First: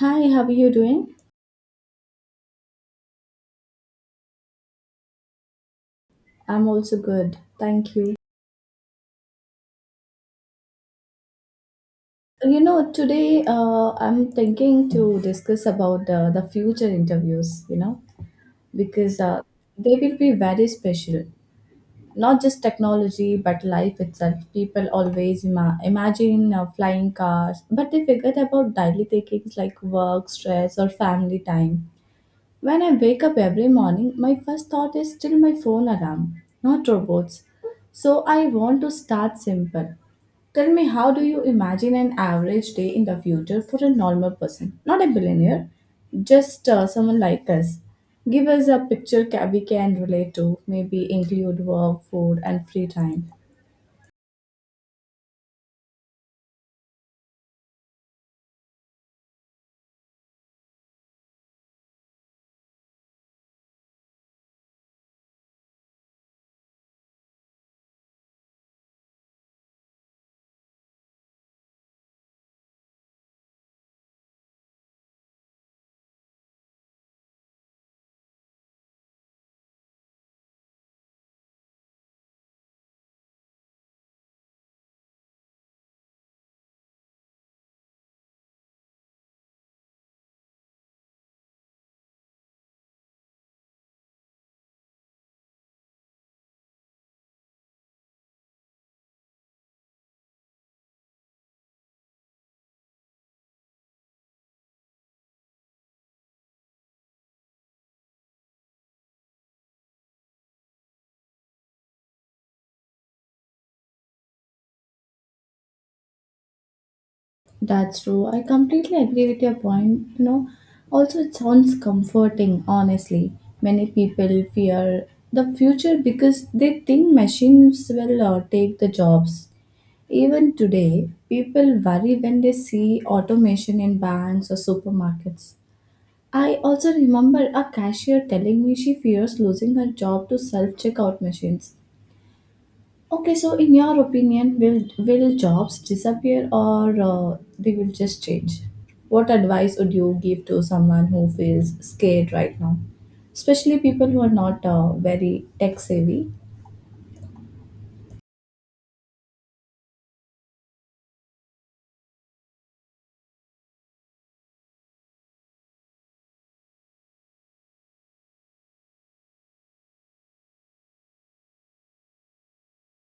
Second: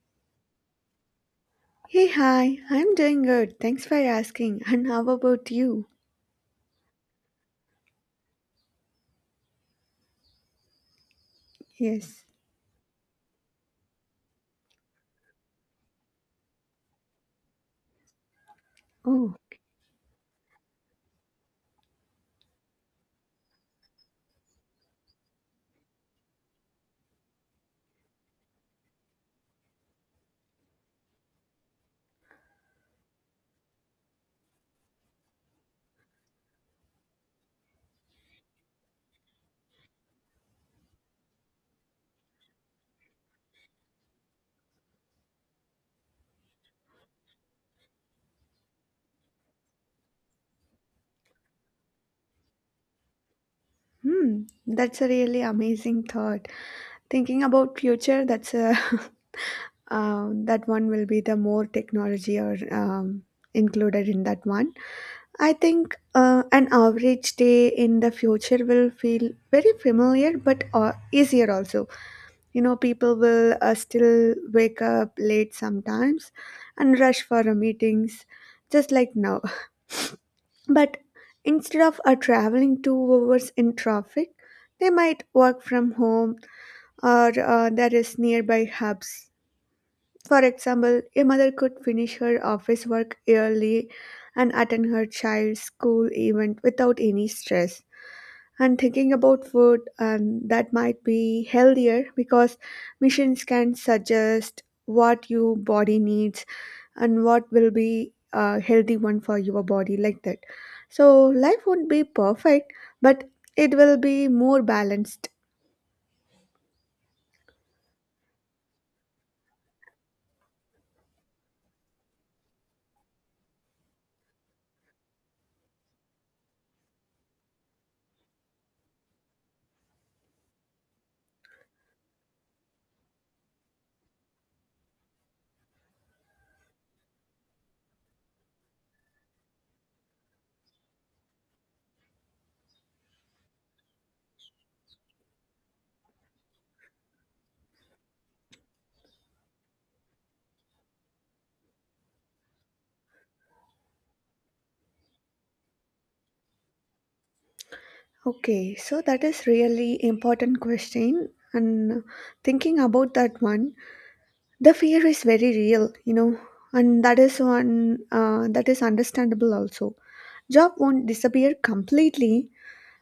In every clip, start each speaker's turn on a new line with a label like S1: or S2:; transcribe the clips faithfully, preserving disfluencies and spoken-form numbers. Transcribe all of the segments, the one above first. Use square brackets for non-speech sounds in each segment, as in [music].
S1: Hi, how are you doing?
S2: Hey, hi. I'm doing good. Thanks for asking. And how about you?
S1: I'm also good. Thank you.
S2: Yes.
S1: You know, today uh, I'm thinking to discuss about uh, the future interviews, you know, because
S2: Oh,
S1: uh, they will be very special. Not just technology, but life itself. People always ima- imagine uh, flying cars, but they forget about daily takings like work, stress, or family time. When I wake up every morning, my first thought is still my phone alarm, not robots. So I want to start simple. Tell me, how do you imagine an average day in the future for a normal person? Not a billionaire, just uh, someone like us. Give us a picture ca- we can relate to, maybe include work, food, and free time.
S2: hmm. That's a really amazing thought. Thinking about future, that's a [laughs] um, that one will be the more technology or um, included in that one. I think uh, an average day in the future will feel very familiar, but uh, easier also. You know, people will uh, still wake up late sometimes and rush for uh, meetings, just like now. But instead of uh, traveling two hours in traffic, they might work from home or uh, there is nearby hubs. For example, a mother could finish her office work early and attend her child's school event without any stress. And thinking about food, and that might be healthier because machines can suggest what your body needs and what will be a healthy one for your body like that, so life won't be perfect, but it will be more balanced.
S1: That's true. I completely agree with your point. You know, also it sounds comforting, honestly. Many people fear the future because they think machines will uh, take the jobs. Even today, people worry when they see automation in banks or supermarkets. I also remember a cashier telling me she fears losing her job to self checkout machines. Okay, so in your opinion, will will jobs disappear or uh, they will just change? What advice would you give to someone who feels scared right now, especially people who are not uh, very tech savvy?
S2: Okay, so that is really important question, and thinking about that one, the fear is very real, you know, and that is one, uh, that is understandable also. Job won't disappear completely,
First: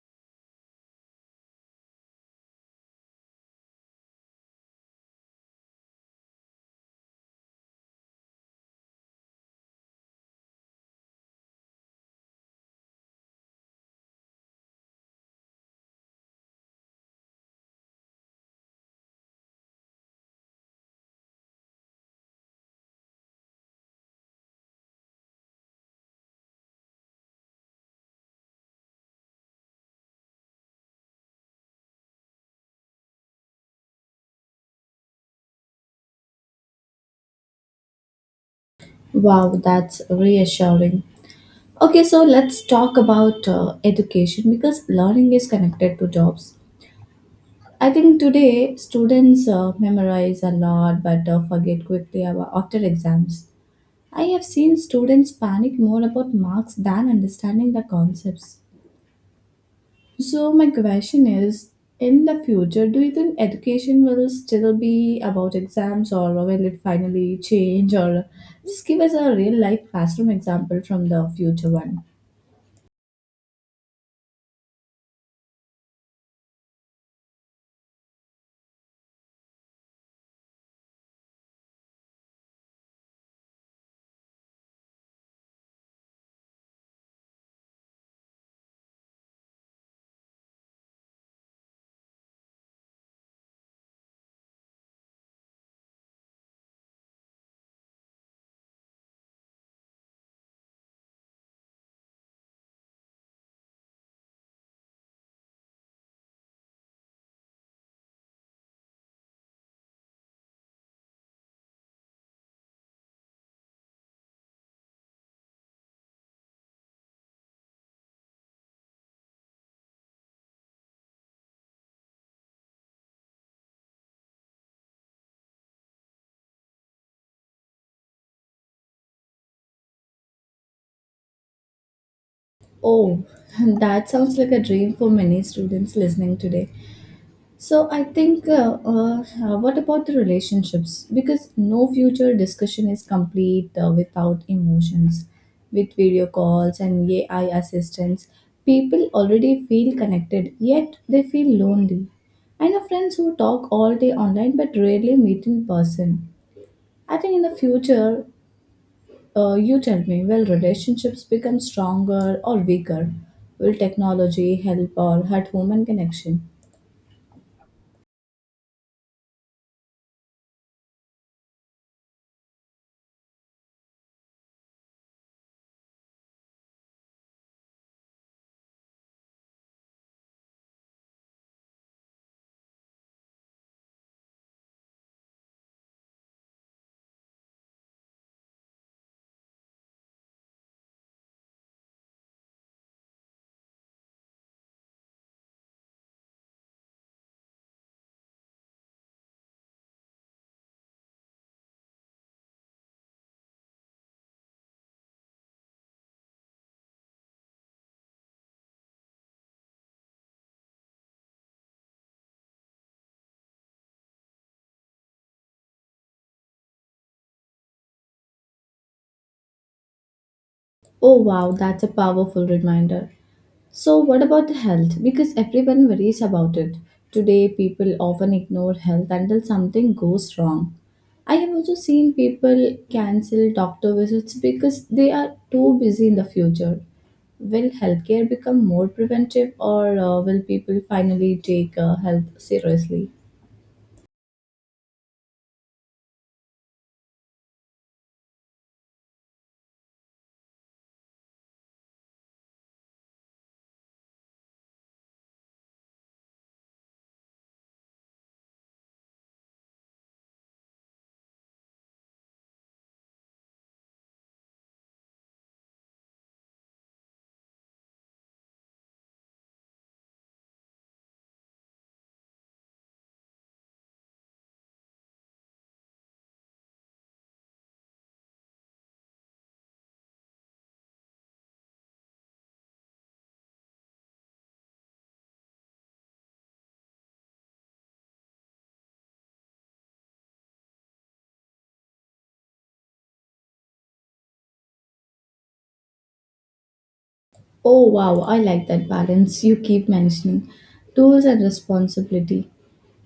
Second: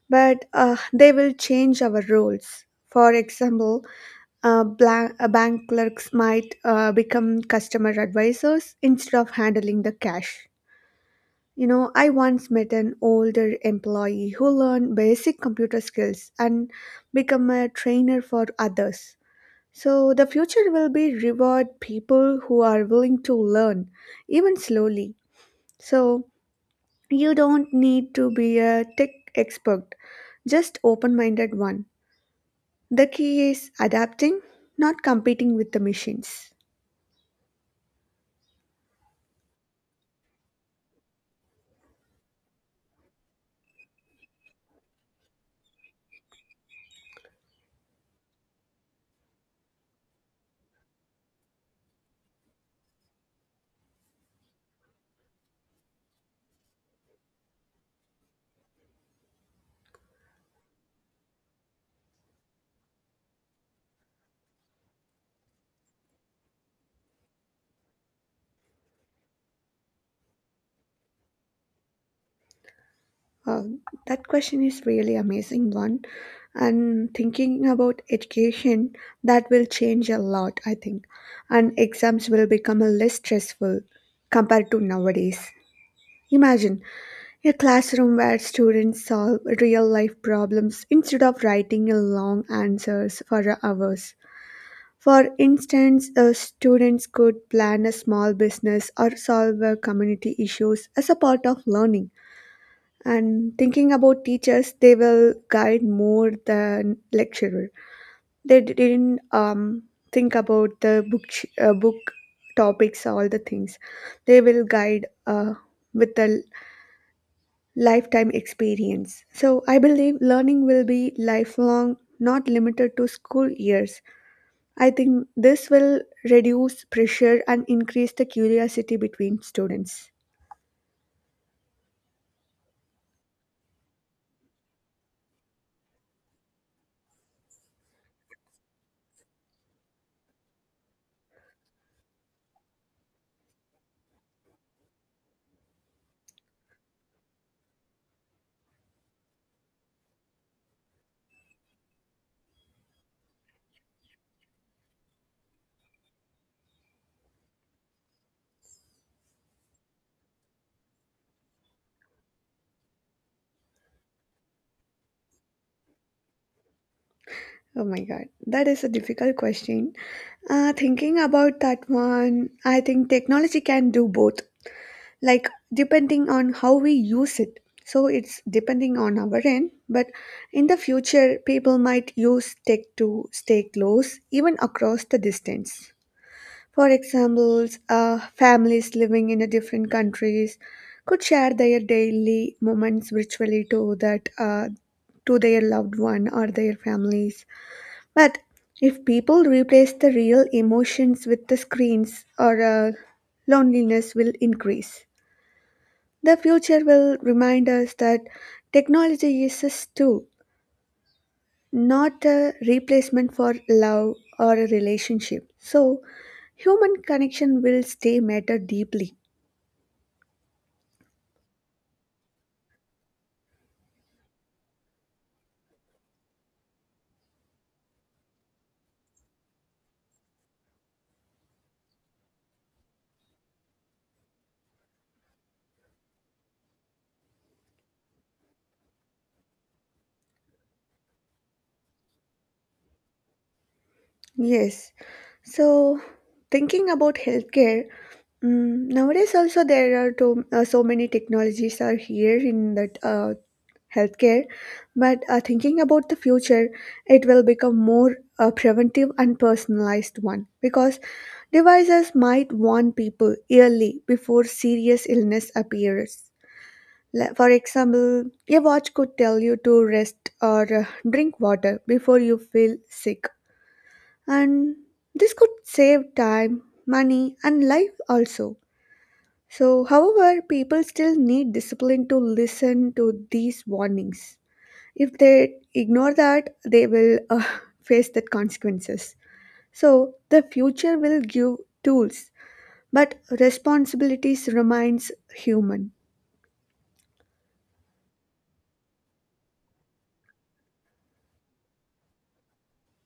S2: but uh, they will change our roles. For example, Uh, blank, uh, bank clerks might uh, become customer advisors instead of handling the cash. You know, I once met an older employee who learned basic computer skills and become a trainer for others. So the future will be reward people who are willing to learn, even slowly. So you don't need to be a tech expert, just open-minded one. The key is adapting, not competing with the machines.
S1: Wow, that's reassuring. Okay, so let's talk about uh, education because learning is connected to jobs. I think today students uh, memorize a lot but uh, forget quickly about after exams. I have seen students panic more about marks than understanding the concepts. So, my question is, in the future, do you think education will still be about exams or will it finally change? Or just give us a real life classroom example from the future one.
S2: Uh, that question is really amazing one, and thinking about education, that will change a lot, I think. And exams will become a less stressful compared to nowadays. Imagine a classroom where students solve real life problems instead of writing a long answers for hours. For instance, uh, students could plan a small business or solve uh, community issues as a part of learning. And thinking about teachers, they will guide more than lecturer. They didn't um, think about the book ch- uh, book topics all the things. They will guide uh, with a lifetime experience. So I believe learning will be lifelong, not limited to school years. I think this will reduce pressure and increase the curiosity between students.
S1: Oh, [laughs] that sounds like a dream for many students listening today. So I think, uh, uh, what about the relationships? Because no future discussion is complete uh, without emotions. With video calls and A I assistance, people already feel connected, yet they feel lonely. I know friends who talk all day online but rarely meet in person. I think in the future, uh, you tell me, will relationships become stronger or weaker? Will technology help or hurt human connection?
S2: Oh my god, that is a difficult question. Uh, thinking about that one, I think technology can do both, like depending on how we use it. So it's depending on our end, but in the future, people might use tech to stay close, even across the distance. For examples, uh, families living in a different countries could share their daily moments virtually to that uh, to their loved one or their families. But if people replace the real emotions with the screens or uh, loneliness will increase. The future will remind us that technology is a tool, not a replacement for love or a relationship. So human connection will stay matter deeply.
S1: Oh wow, that's a powerful reminder. So, what about the health? Because everyone worries about it. Today, people often ignore health until something goes wrong. I have also seen people cancel doctor visits because they are too busy. In the future, will healthcare become more preventive, or uh, will people finally take uh, health seriously?
S2: Yes. So thinking about healthcare, mm nowadays also there are to, uh, so many technologies are here in that uh, healthcare. But uh, thinking about the future, it will become more a preventive and personalized one because devices might warn people early before serious illness appears. Like, for example, a watch could tell you to rest or uh, drink water before you feel sick, and this could save time, money, and life also. So, however, people still need discipline to listen to these warnings. If they ignore that, they will uh, [laughs] face that consequences. So the future will give tools, but responsibilities remains human.
S1: Oh wow, I like that balance you keep mentioning. Tools and responsibility.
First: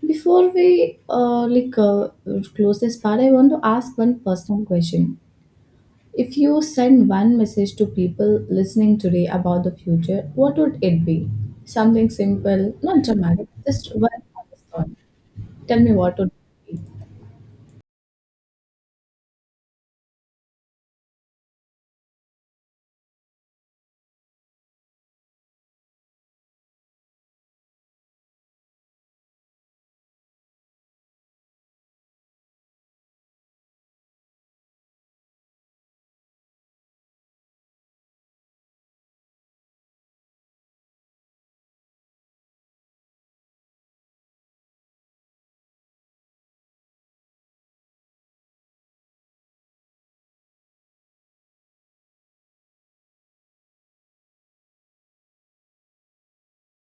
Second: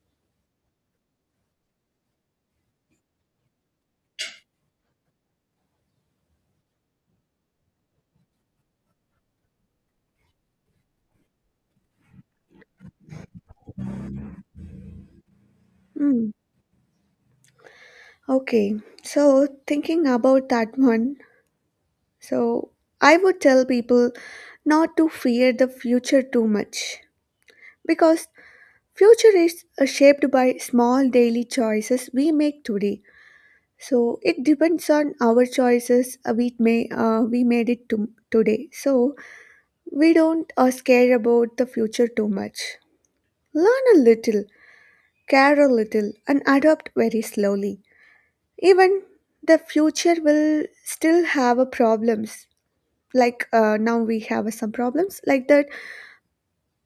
S1: Before we uh, like uh, close this part, I want to ask one personal question. If you send one message to people listening today about the future, what would it be? Something simple, not dramatic, just one honest thought. Tell me what
S2: Hmm.
S1: would it be.
S2: Okay, so thinking about that one, so I would tell people not to fear the future too much because future is uh, shaped by small daily choices we make today. So it depends on our choices, uh, we may uh, we made it to today. So we don't uh, scare about the future too much. Learn a little, care a little, and adopt very slowly. Even the future will still have a problems. Like uh, now we have uh, some problems, like that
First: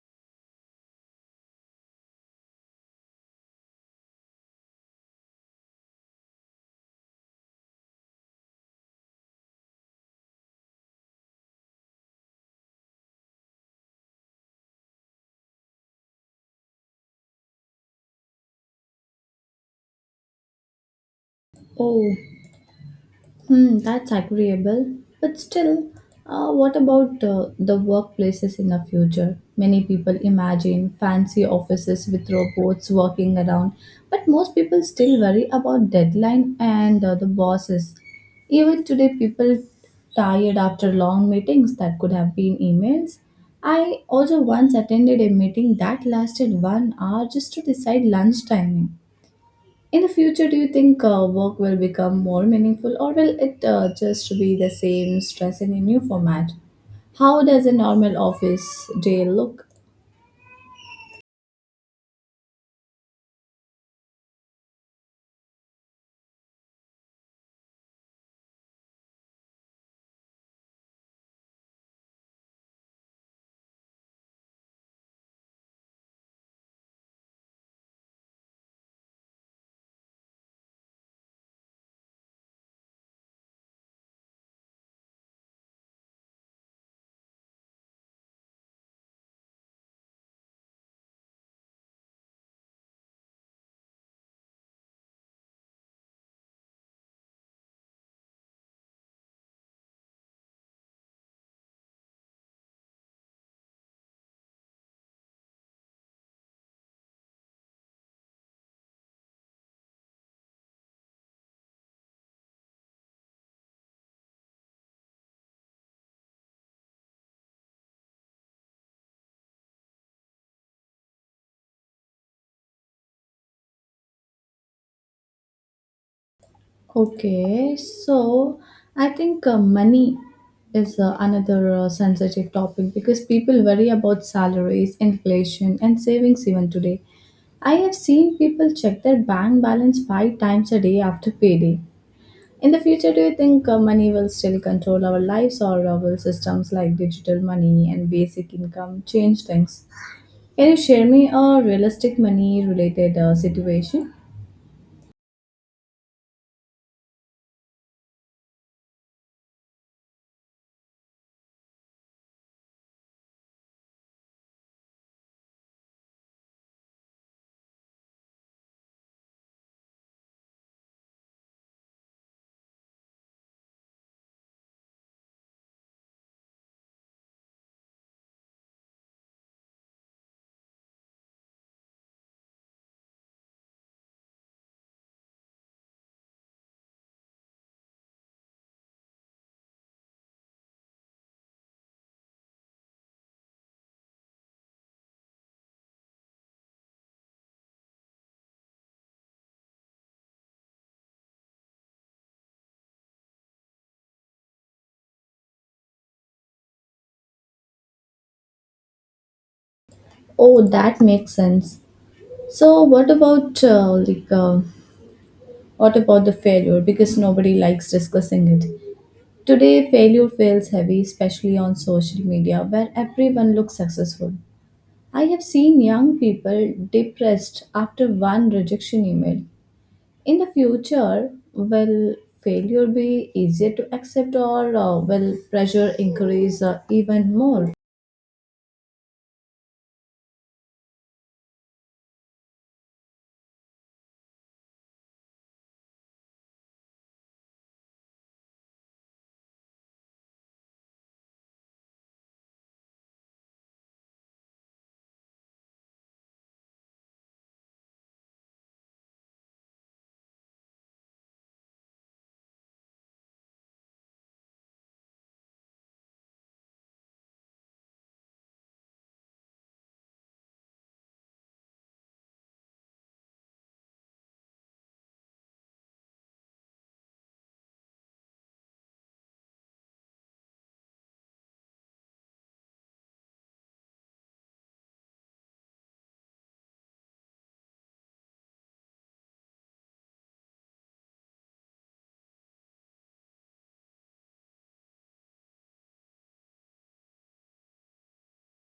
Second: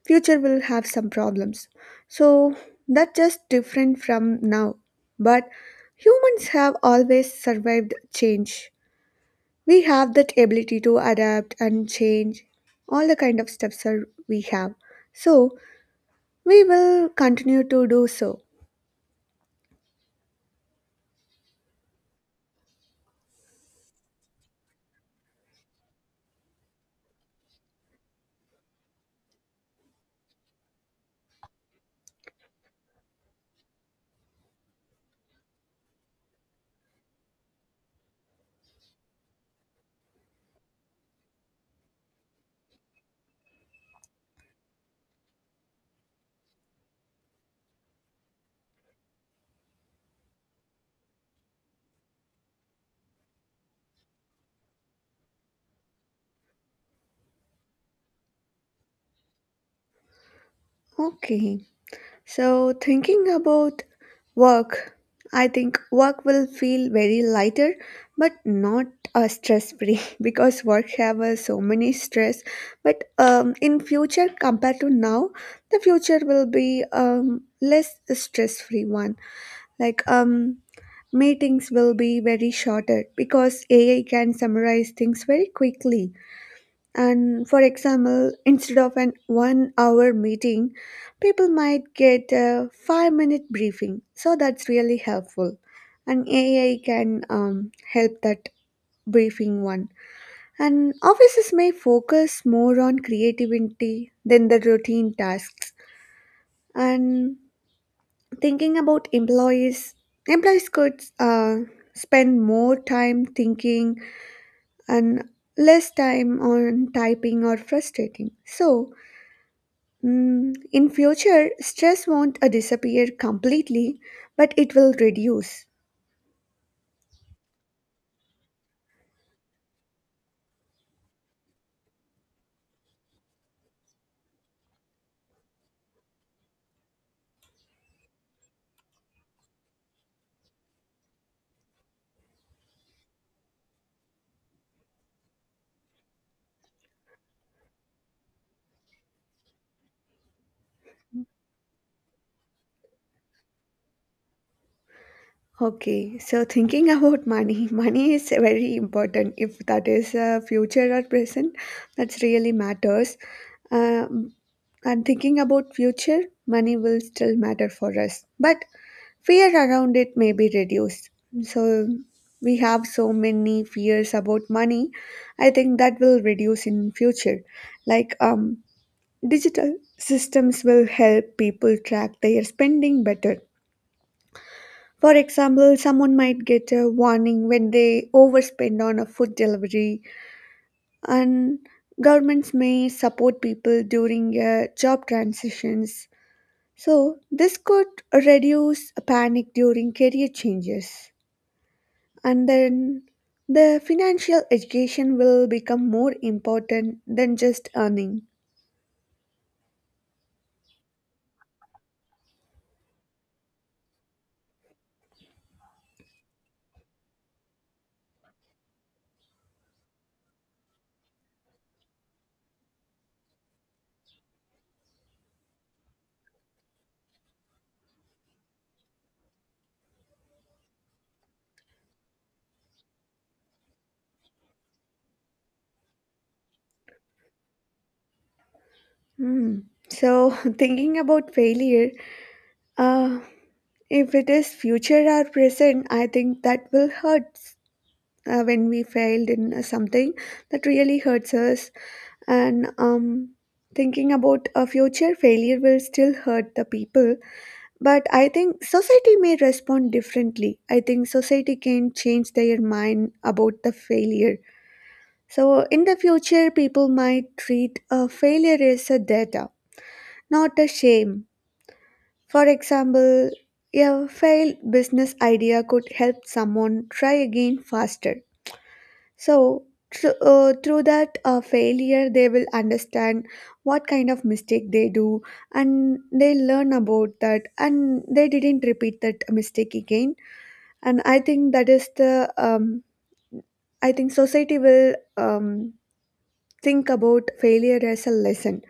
S2: future will have some problems. So that's just different from now. But humans have always survived change. We have that ability to adapt and change. All the kind of steps are we have. So we will continue to do so.
S1: Oh. Hmm, that's agreeable. But still, uh, what about uh, the workplaces in the future? Many people imagine fancy offices with robots working around, but most people still worry about deadline and uh, the bosses. Even today, people tired after long meetings that could have been emails. I also once attended a meeting that lasted one hour just to decide lunch timing. In the future, do you think uh, work will become more meaningful or will it uh, just be the same stress in a new format? How does a normal office day look?
S2: Okay. So, thinking about work, I think work will feel very lighter but not uh, stress free [laughs] because work have uh, so many stress. But um, in future compared to now, the future will be um, less stress free one. Like um meetings will be very shorter because ai can summarize things very quickly. And for example, instead of an one hour meeting, people might get a five minute briefing, so that's really helpful. And ai can um, help that briefing one. And offices may focus more on creativity than the routine tasks. And thinking about employees, employees could uh, spend more time thinking and less time on typing or frustrating. So, Mm, in future, stress won't uh, disappear completely, but it will reduce.
S1: Okay, so I think uh, money is uh, another uh, sensitive topic because people worry about salaries, inflation, and savings even today. I have seen people check their bank balance five times a day after payday. In the future, do you think uh, money will still control our lives or uh, will systems like digital money and basic income change things? Can you share me a realistic money related uh, situation?
S2: Okay, so thinking about money, [laughs] money is very important. If that is uh, future or present, that's really matters. Um, and thinking about future, money will still matter for us, but fear around it may be reduced. So we have so many fears about money. I think that will reduce in future. Like um, digital systems will help people track their spending better. For example, someone might get a warning when they overspend on a food delivery, and governments may support people during uh, job transitions. So, this could reduce panic during career changes. And then the financial education will become more important than just earning.
S1: Oh, that makes sense. So, what about uh, like uh, what about the failure? Because nobody likes discussing it. Today, failure feels heavy, especially on social media, where everyone looks successful. I have seen young people depressed after one rejection email. In the future, will failure be easier to accept or uh, will pressure increase uh, even more?
S2: Hmm. So, [laughs] thinking about failure, uh, if it is future or present, I think that will hurt uh, when we failed in uh, something, that really hurts us. And um, thinking about a future, failure will still hurt the people. But I think society may respond differently. I think society can change their mind about the failure. So in the future, people might treat a failure as a data, not a shame. For example, a failed business idea could help someone try again faster. So, thr- uh, through that uh, failure, they will understand what kind of mistake they do, and they learn about that, and they didn't repeat that mistake again. And I think that is the, um, I think society will um, think about failure as a lesson,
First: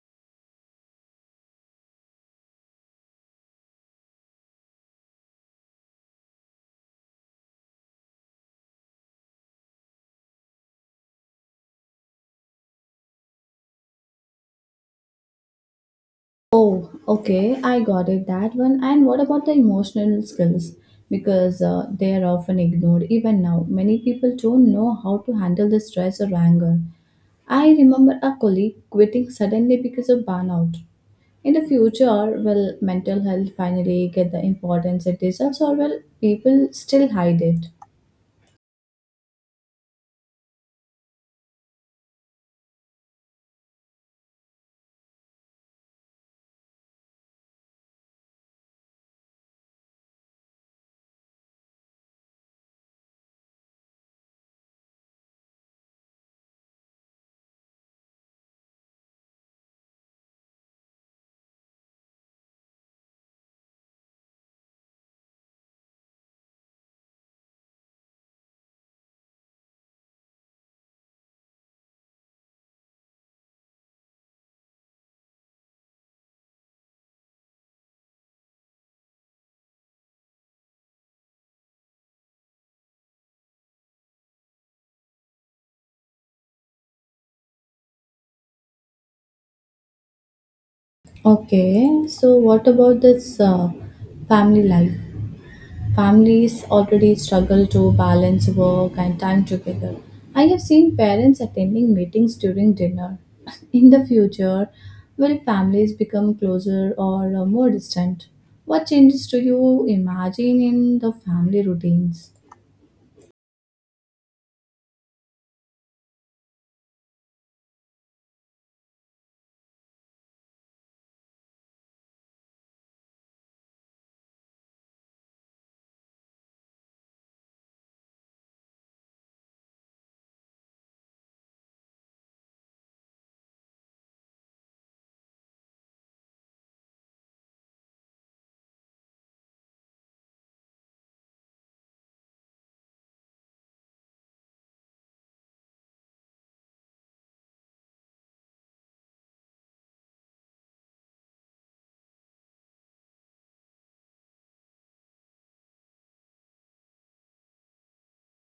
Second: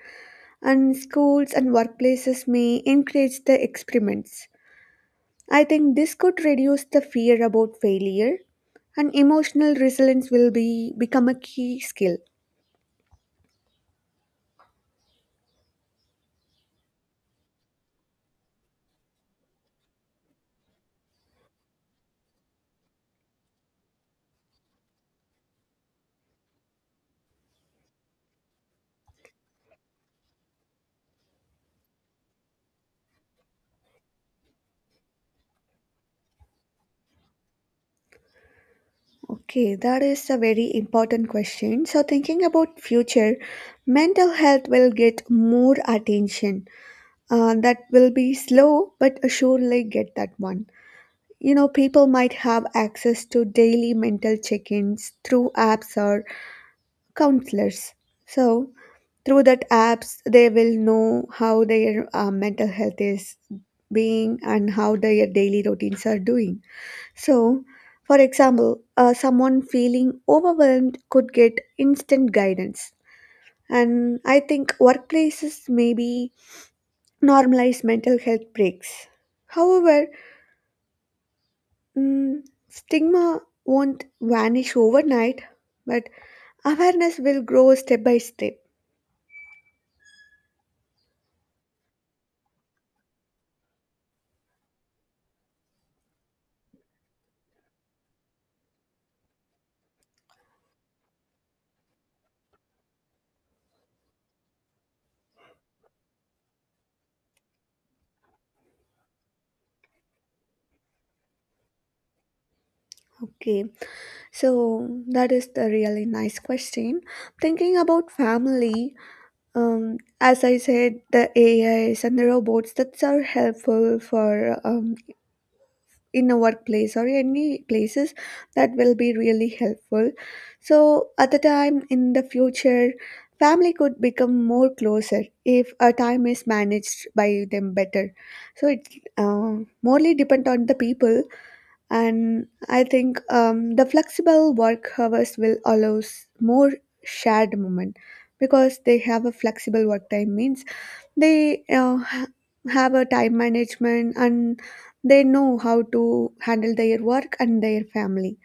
S2: and schools and workplaces may encourage the experiments. I think this could reduce the fear about failure, and emotional resilience will be become a key skill.
S1: Oh, okay, I got it that one. And what about the emotional skills? Because uh, they are often ignored even now. Many people don't know how to handle the stress or anger. I remember a colleague quitting suddenly because of burnout. In the future, will mental health finally get the importance it deserves, or will people still hide it?
S2: Okay, that is a very important question. So thinking about future, mental health will get more attention. Uh, that will be slow, but surely get that one. You know, people might have access to daily mental check-ins through apps or counselors. So through that apps they will know how their uh, mental health is being and how their daily routines are doing. So for example, uh, someone feeling overwhelmed could get instant guidance. And I think workplaces maybe normalize mental health breaks. However, mm, stigma won't vanish overnight, but awareness will grow step by step.
S1: Okay, so what about this uh, family life? Families already struggle to balance work and time together. I have seen parents attending meetings during dinner. [laughs] In the future, will families become closer or uh, more distant? What changes do you imagine in the family routines?
S2: Okay, so that is the really nice question. Thinking about family, um, as I said, the A Is and the robots that are helpful for um, in a workplace or any places, that will be really helpful. So at the time in the future, family could become more closer if a time is managed by them better. So it uh, morely depend on the people. And I think um, the flexible work hours will allow s- more shared moment. Because they have a flexible work time means they uh, ha- have a time management, and they know how to handle their work and their family.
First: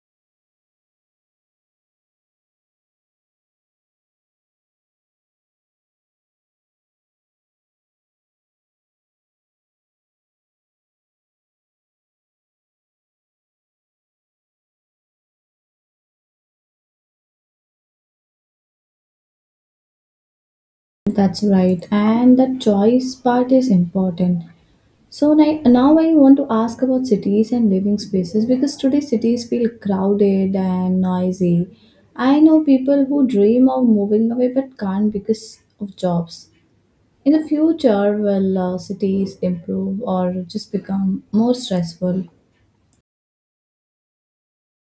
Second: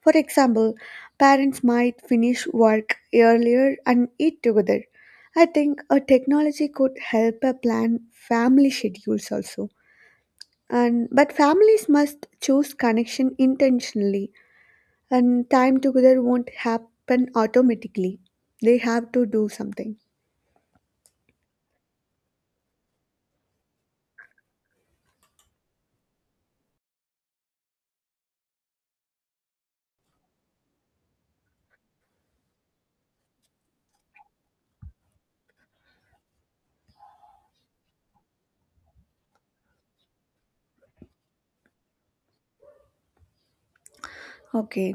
S2: For example, parents might finish work earlier and eat together. I think a technology could help a plan family schedules also. And but families must choose connection intentionally, and time together won't happen automatically. They have to do something.
S1: That's right, and the choice part is important. So ni- now I want to ask about cities and living spaces because today cities feel crowded and noisy. I know people who dream of moving away but can't because of jobs. In the future, will uh, cities improve or just become more stressful?
S2: Okay,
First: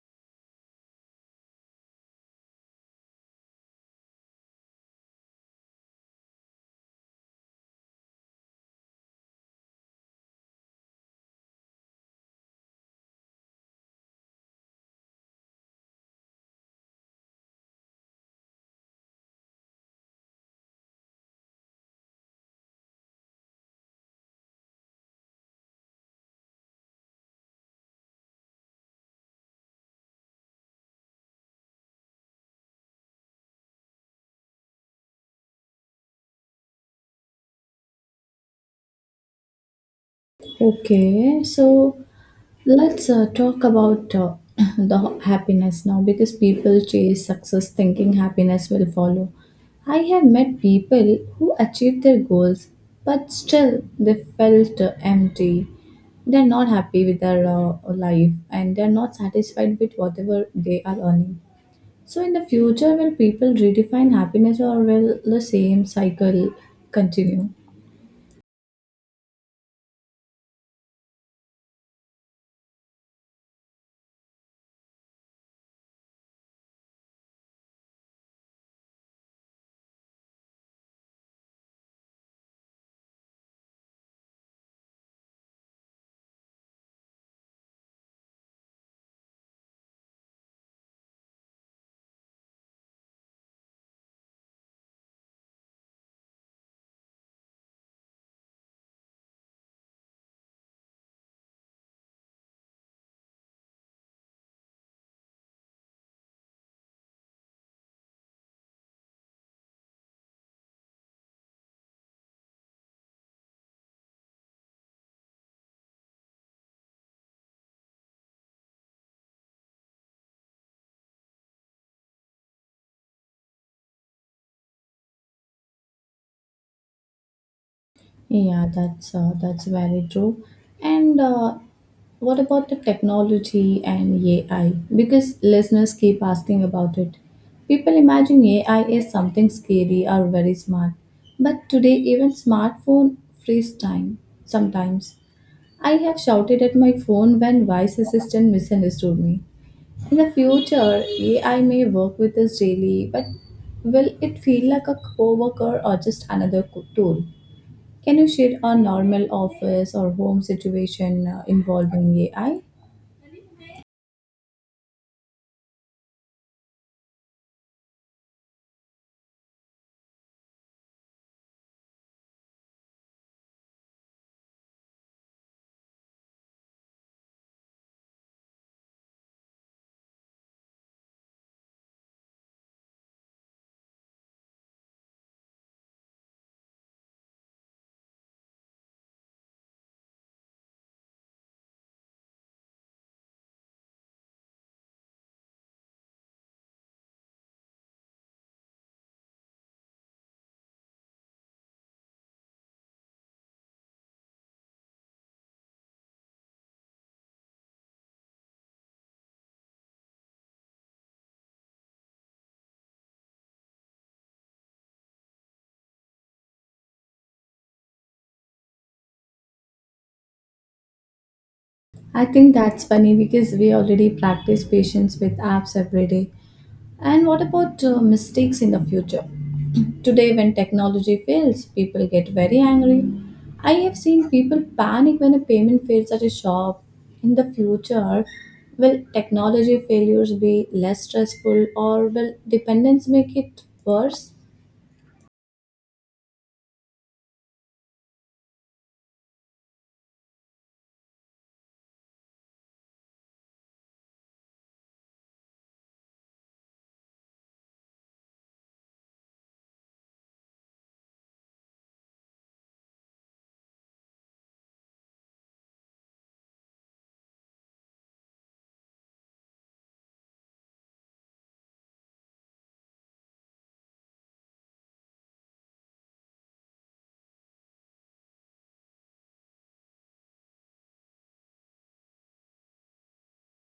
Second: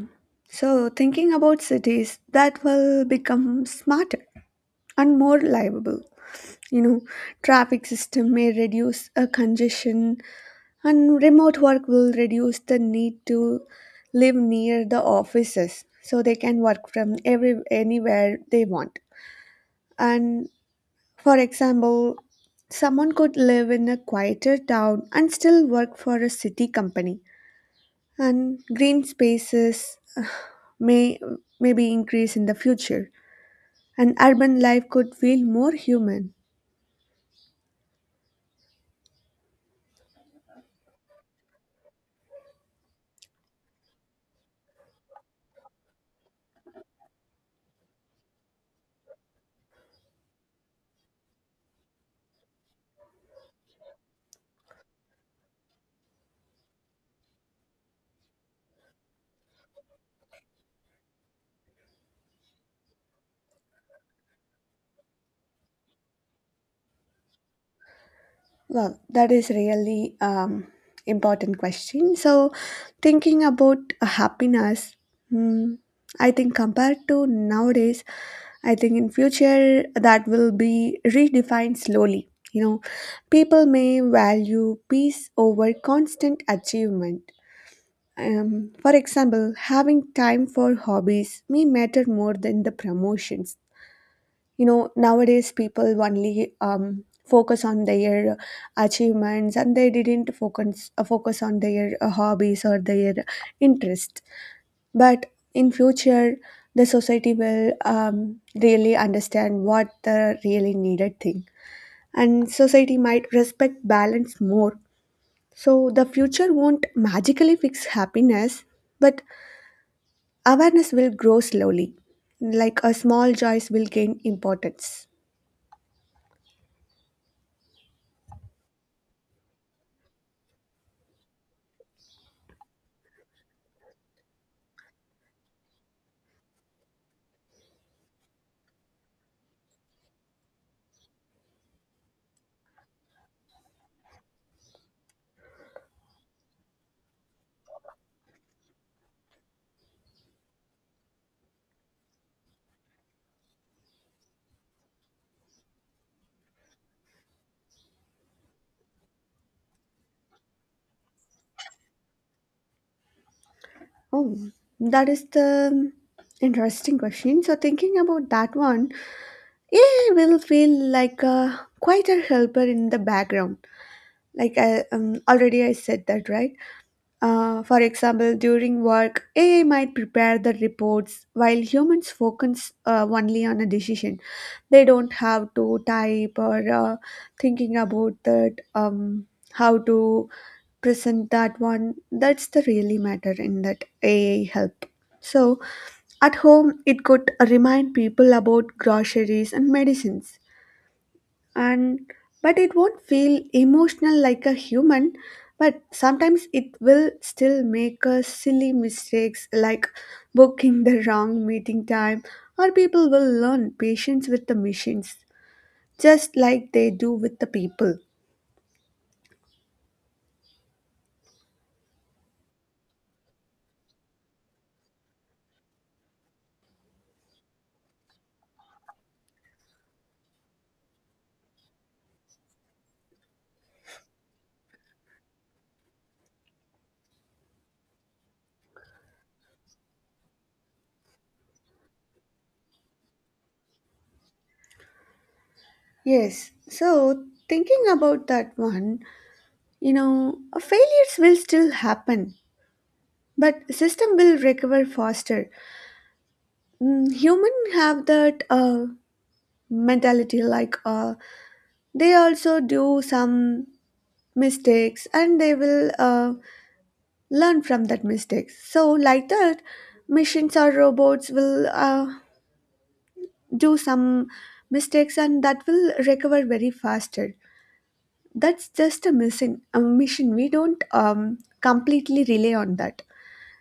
S2: so thinking about cities, that will become smarter and more livable. You know, traffic system may reduce a congestion, and remote work will reduce the need to live near the offices, so they can work from every anywhere they want. And for example, someone could live in a quieter town and still work for a city company. And green spaces uh, may maybe increase in the future, and urban life could feel more human.
S1: Okay, so let's uh, talk about uh, [laughs] [clears throat] the happiness now because people chase success thinking happiness will follow. I have met people who achieved their goals but still they felt uh, empty. They're not happy with their uh, life and they're not satisfied with whatever they are earning. So, in the future, will people redefine happiness or will the same cycle continue?
S2: Well, that is really um, important question. So, thinking about happiness, hmm, I think compared to nowadays, I think in future that will be redefined slowly. You know, people may value peace over constant achievement. Um, for example, having time for hobbies may matter more than the promotions. You know, nowadays people only um, focus on their achievements, and they didn't focus uh, focus on their uh, hobbies or their interests. But in future, the society will um, really understand what the really needed thing, and society might respect balance more. So the future won't magically fix happiness, but awareness will grow slowly, like a small choice will gain importance.
S1: Yeah, that's uh, that's very true. And uh, what about the technology and A I? Because listeners keep asking about it. People imagine A I is something scary or very smart, but today even smartphone frees time. Sometimes I have shouted at my phone when voice assistant misunderstood me. In the future, A I may work with us daily, but will it feel like a coworker or just another co- tool? Can you share a normal office or home situation uh, involving A I?
S2: Oh, that is the interesting question. So thinking about that one, A I will feel like a quieter helper in the background. Like I, um, already I said that right uh, for example, during work, A I might prepare the reports while humans focus uh, only on a decision. They don't have to type or uh, thinking about that um, how to present that one that's the really matter in that A I help. So at home, it could remind people about groceries and medicines. And but it won't feel emotional like a human. But sometimes it will still make us silly mistakes like booking the wrong meeting time. Or people will learn patience with the machines, just like they do with the people.
S1: I I think that's funny because we already practice patience with apps every day. And what about uh, mistakes in the future? [clears throat] Today, when technology fails, people get very angry. I have seen people panic when a payment fails at a shop. In the future, will technology failures be less stressful or will dependence make it worse?
S2: Yes, so thinking about that one, you know, failures will still happen, but system will recover faster. Mm, human have that uh, mentality, like uh, they also do some mistakes and they will uh, learn from that mistakes. So like that, machines or robots will uh, do some mistakes, and that will recover very faster. That's just a mission a mission we don't um, completely rely on that.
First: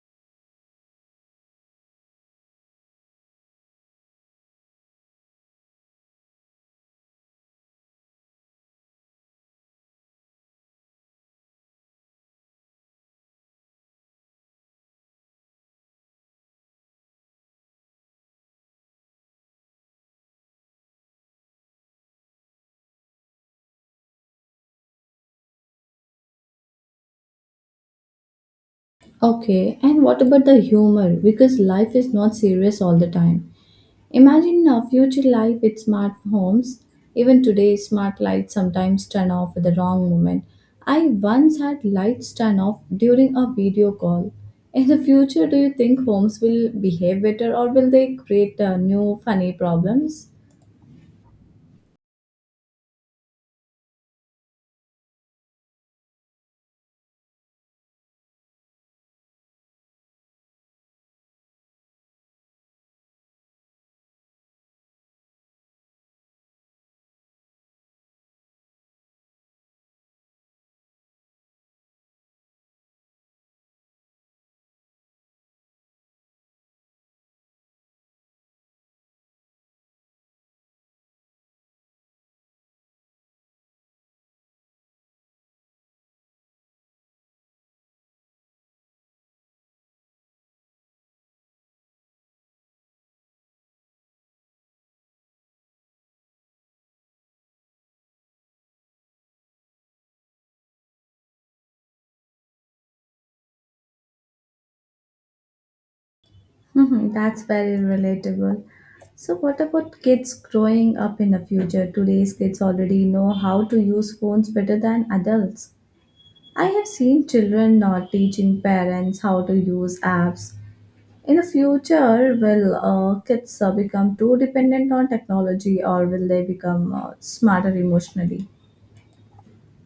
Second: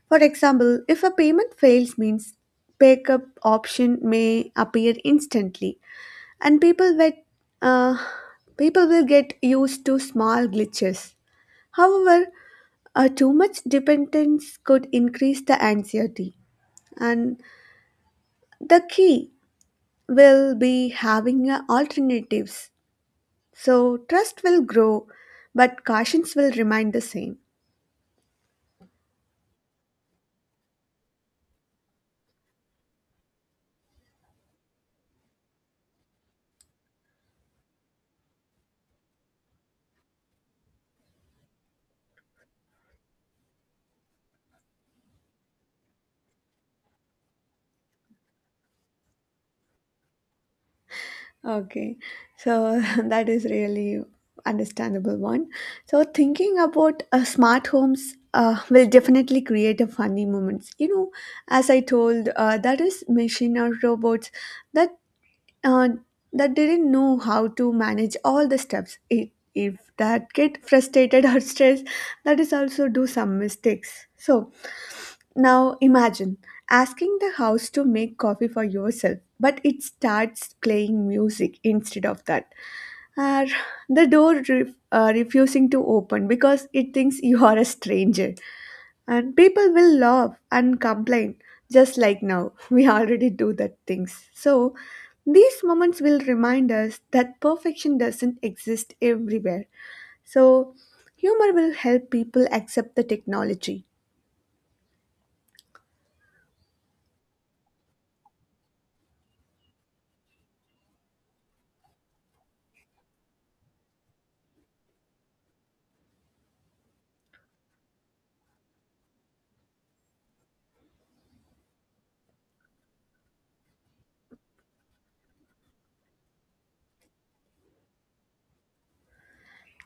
S2: For example, if a payment fails means, pick up option may appear instantly and people wait. uh, people will get used to small glitches. However, uh, too much dependence could increase the anxiety, and the key will be having uh, alternatives. So, trust will grow, but cautions will remain the same.
S1: Okay, and what about the humor? Because life is not serious all the time. Imagine a future life with smart homes. Even today, smart lights sometimes turn off at the wrong moment. I once had lights turn off during a video call. In the future, do you think homes will behave better or will they create uh, new funny problems?
S2: Okay, so [laughs] that is really understandable one. So thinking about uh, smart homes uh, will definitely create a funny moments. You know, as I told, uh, that is machine or robots that uh, that didn't know how to manage all the steps. If, if that get frustrated [laughs] or stressed, that is also do some mistakes. So now imagine asking the house to make coffee for yourself, but it starts playing music instead of that. Or the door re- uh, refusing to open because it thinks [laughs] you are a stranger. And people will laugh and complain, just like now. [laughs] We already do that things. So, these moments will remind us that perfection doesn't exist everywhere. So, humor will help people accept the technology.
S1: Mhm. That's very relatable. So, what about kids growing up in the future? Today's kids already know how to use phones better than adults. I have seen children not teaching parents how to use apps. In the future, will uh, kids uh, become too dependent on technology or will they become uh, smarter emotionally?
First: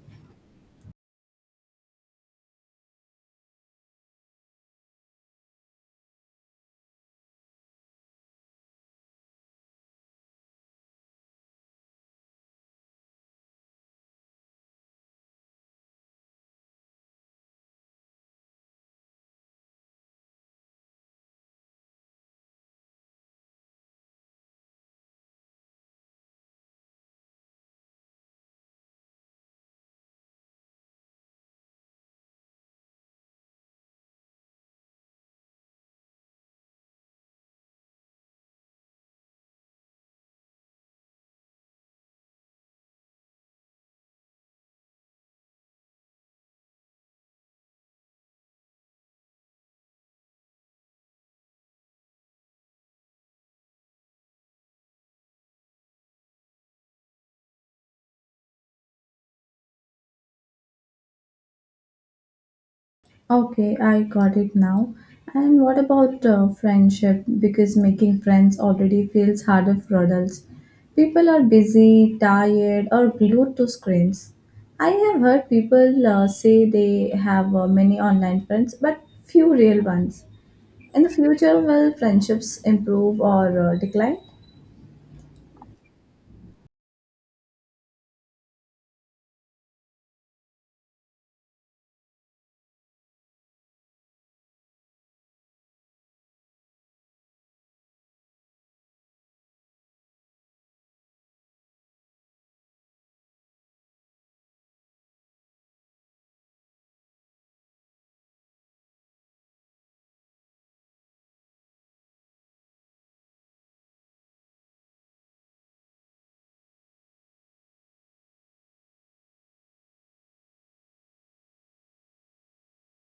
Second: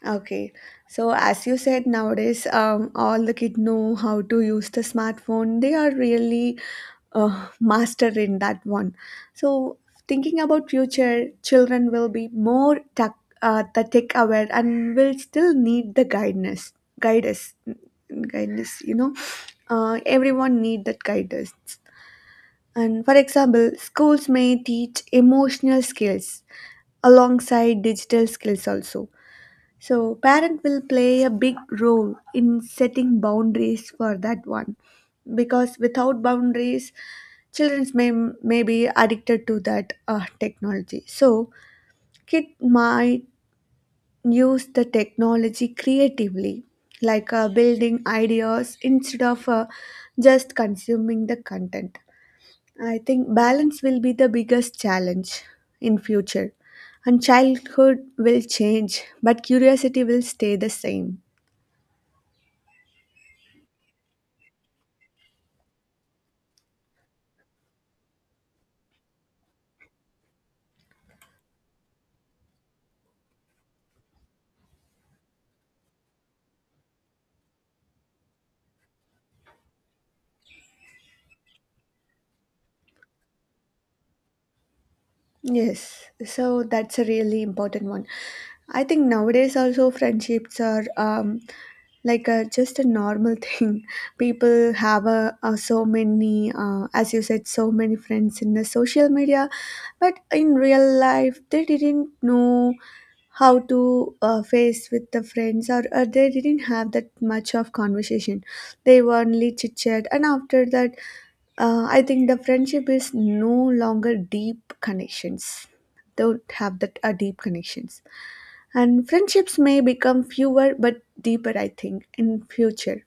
S2: Okay, so as you said, nowadays um, all the kids know how to use the smartphone. They are really uh, master in that one. So thinking about future, children will be more tech, uh, the tech aware and will still need the guidance, guidance, guidance. You know, uh, everyone need that guidance. And for example, schools may teach emotional skills alongside digital skills also. So parent will play a big role in setting boundaries for that one, because without boundaries children may may be addicted to that uh, technology. So kid might use the technology creatively, like uh, building ideas instead of uh, just consuming the content. I think balance will be the biggest challenge in future, and childhood will change but curiosity will stay the same.
S1: Okay, I got it now. And what about uh, friendship? Because making friends already feels harder for adults. People are busy, tired, or glued to screens. I have heard people uh, say they have uh, many online friends, but few real ones. In the future, will friendships improve or uh, decline?
S2: Yes, so that's a really important one. I think nowadays also friendships are um, like a, just a normal [laughs] thing. People have a, a so many, uh, as you said, so many friends in the social media, but in real life they didn't know how to uh, face with the friends, or, or they didn't have that much of conversation. They were only chit chat, and after that uh, I think the friendship is no longer deep connections. Don't have that uh, deep connections, and friendships may become fewer but deeper. I think in future,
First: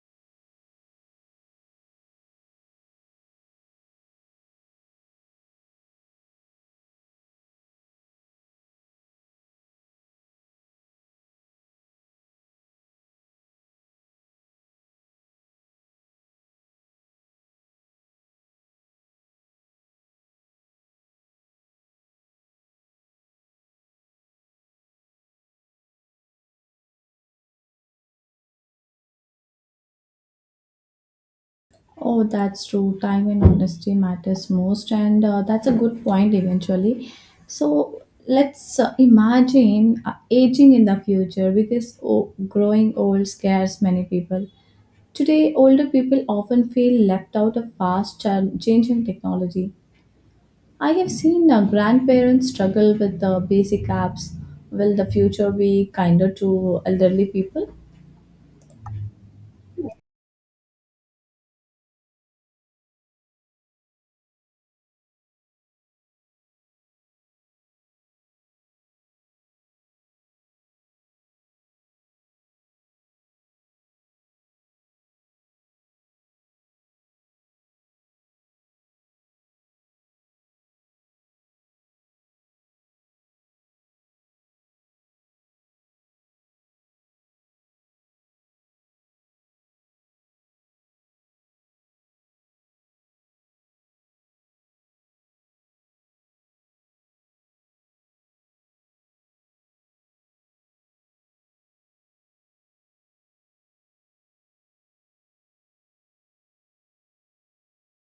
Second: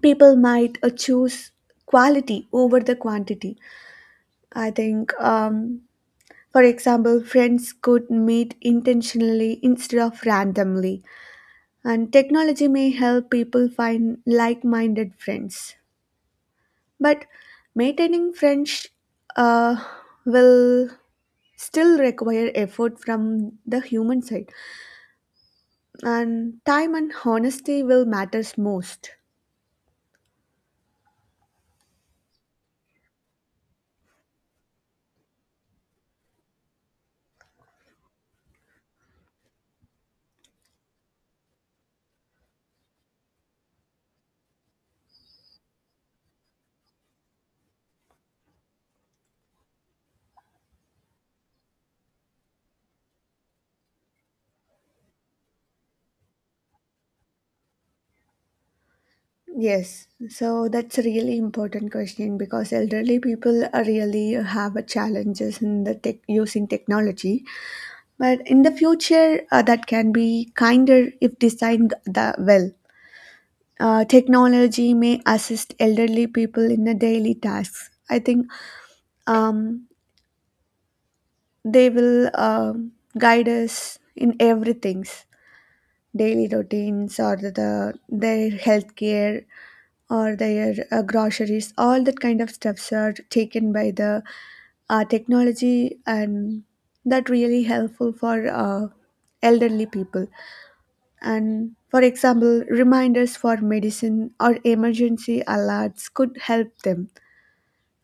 S2: people might uh, choose quality over the quantity. I think, um, for example, friends could meet intentionally instead of randomly, and technology may help people find like-minded friends. But maintaining French uh, will still require effort from the human side, and time and honesty will matters most.
S1: Oh, that's true. Time and honesty matters most, and uh, that's a good point eventually. So let's uh, imagine uh, aging in the future because oh, growing old scares many people. Today, older people often feel left out of fast cha- changing technology. I have seen uh, grandparents struggle with the basic apps. Will the future be kinder to elderly people?
S2: Yes, so that's a really important question, because elderly people are really have a challenges in the tech using technology. But in the future, uh, that can be kinder if designed the well. Uh, technology may assist elderly people in the daily tasks. I think um, they will um, guide us in everything's daily routines, or the, the their healthcare or their uh, groceries, all that kind of stuffs are taken by the uh, technology, and that really helpful for uh, elderly people. And for example, reminders for medicine or emergency alerts could help them,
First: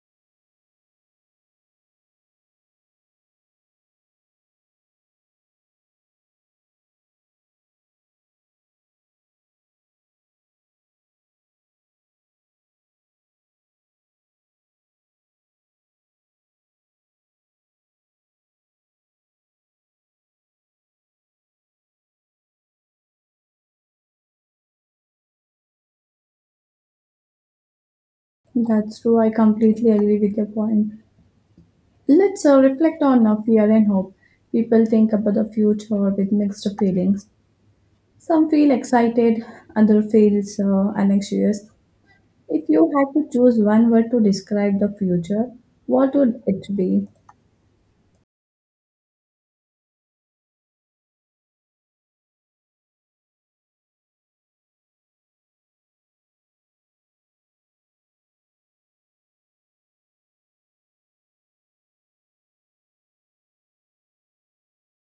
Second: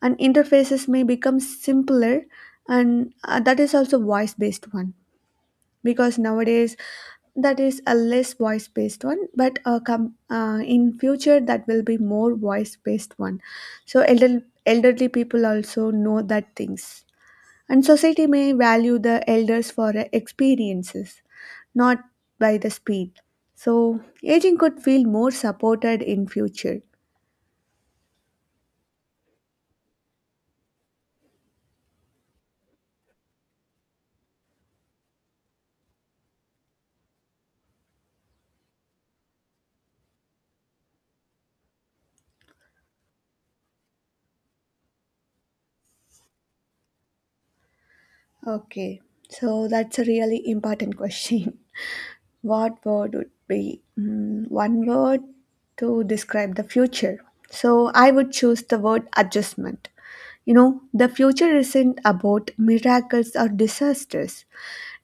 S2: and interfaces may become simpler, and uh, that is also voice based one, because nowadays that is a less voice based one, but uh, come uh, in future that will be more voice based one. So elder, elderly people also know that things, and society may value the elders for uh, experiences, not by the speed. So aging could feel more supported in future.
S1: That's true. I completely agree with your point. Let's uh, reflect on uh, fear and hope. People think about the future with mixed feelings. Some feel excited, other feels uh, anxious. If you had to choose one word to describe the future, what would it be?
S2: Okay, so that's a really important [laughs] question. What word would be, Mm, one word to describe the future. So I would choose the word adjustment. You know, the future isn't about miracles or disasters.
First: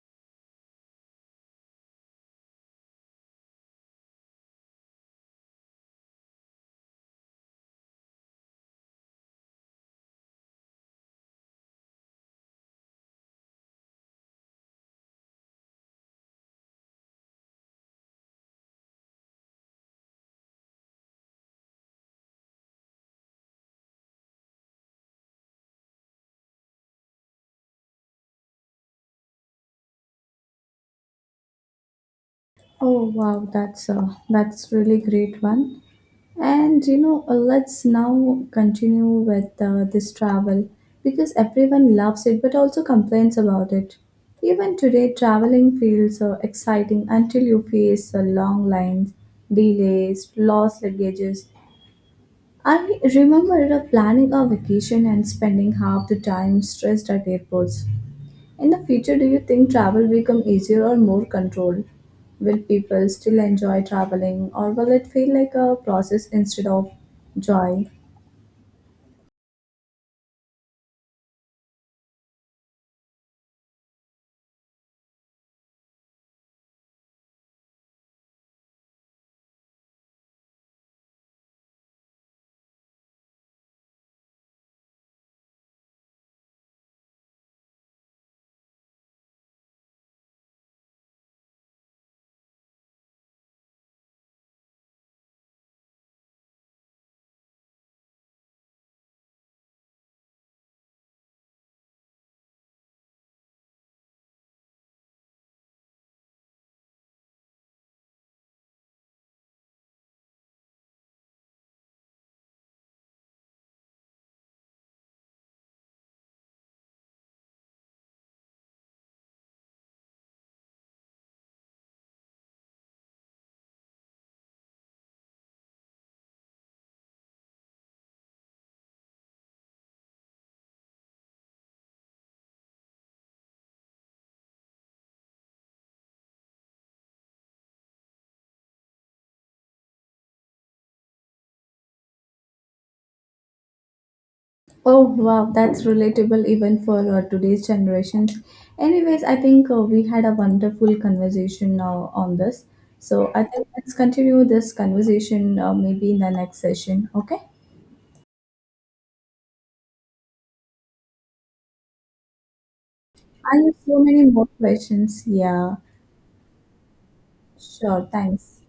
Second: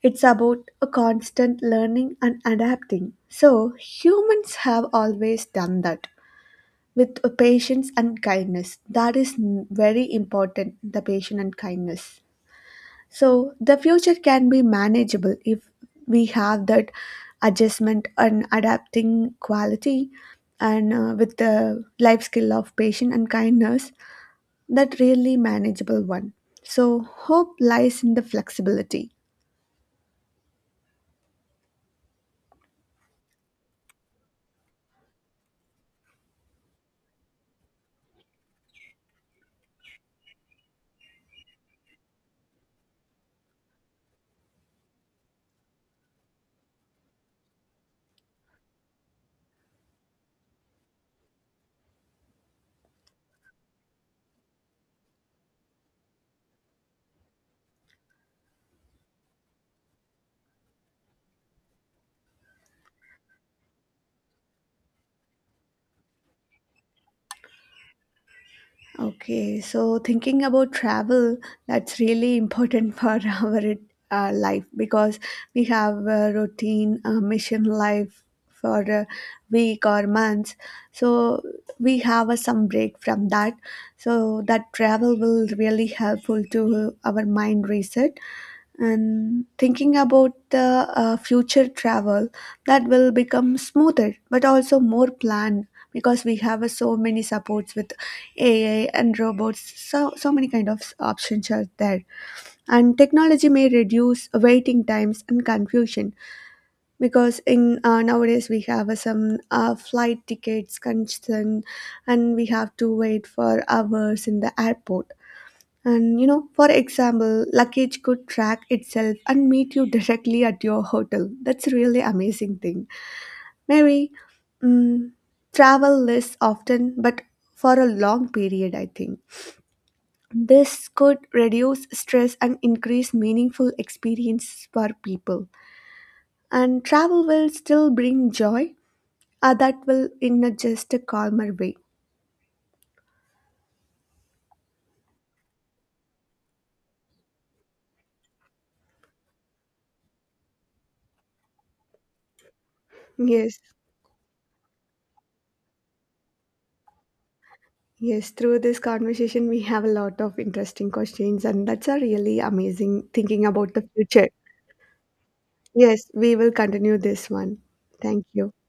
S2: It's about a constant learning and adapting. So humans have always done that with patience and kindness. That is n- very important, the patience and kindness. So the future can be manageable if we have that adjustment and adapting quality, and uh, with the life skill of patience and kindness, that really manageable one. So hope lies in the flexibility.
S1: Oh wow, that's uh, that's really great one. And you know, uh, let's now continue with uh, this travel because everyone loves it but also complains about it. Even today, traveling feels uh, exciting until you face uh, long lines, delays, lost luggages. I remember uh, planning a vacation and spending half the time stressed at airports. In the future, do you think travel become easier or more controlled? Will people still enjoy traveling or will it feel like a process instead of joy?
S2: Okay, so thinking about travel, that's really important [laughs] for our uh, life, because we have a routine, a mission life for a week or months. So we have a, some break from that. So that travel will really helpful to our mind reset. And thinking about the uh, future travel, that will become smoother but also more planned, because we have uh, so many supports with A I and robots, so so many kind of options are there. And technology may reduce waiting times and confusion, because in uh, nowadays we have uh, some uh, flight tickets concern, and we have to wait for hours in the airport. And you know, for example, luggage could track itself and meet you [laughs] directly at your hotel. That's a really amazing thing. Maybe mm, travel less often, but for a long period, I think. This could reduce stress and increase meaningful experience for people. And travel will still bring joy, uh, that will in a just a calmer way.
S1: Oh wow, that's relatable even for uh, today's generations. Anyways, I think uh, we had a wonderful conversation now on this. So I
S2: Yes.
S1: think let's continue this conversation uh, maybe in the next session. Okay?
S2: Yes, through this conversation, we have a lot of interesting questions, and that's a really amazing thinking
S1: I
S2: about
S1: have
S2: the
S1: so many
S2: future.
S1: more questions. Yeah,
S2: Yes, we will continue this one.
S1: sure.
S2: Thank you.
S1: Thanks.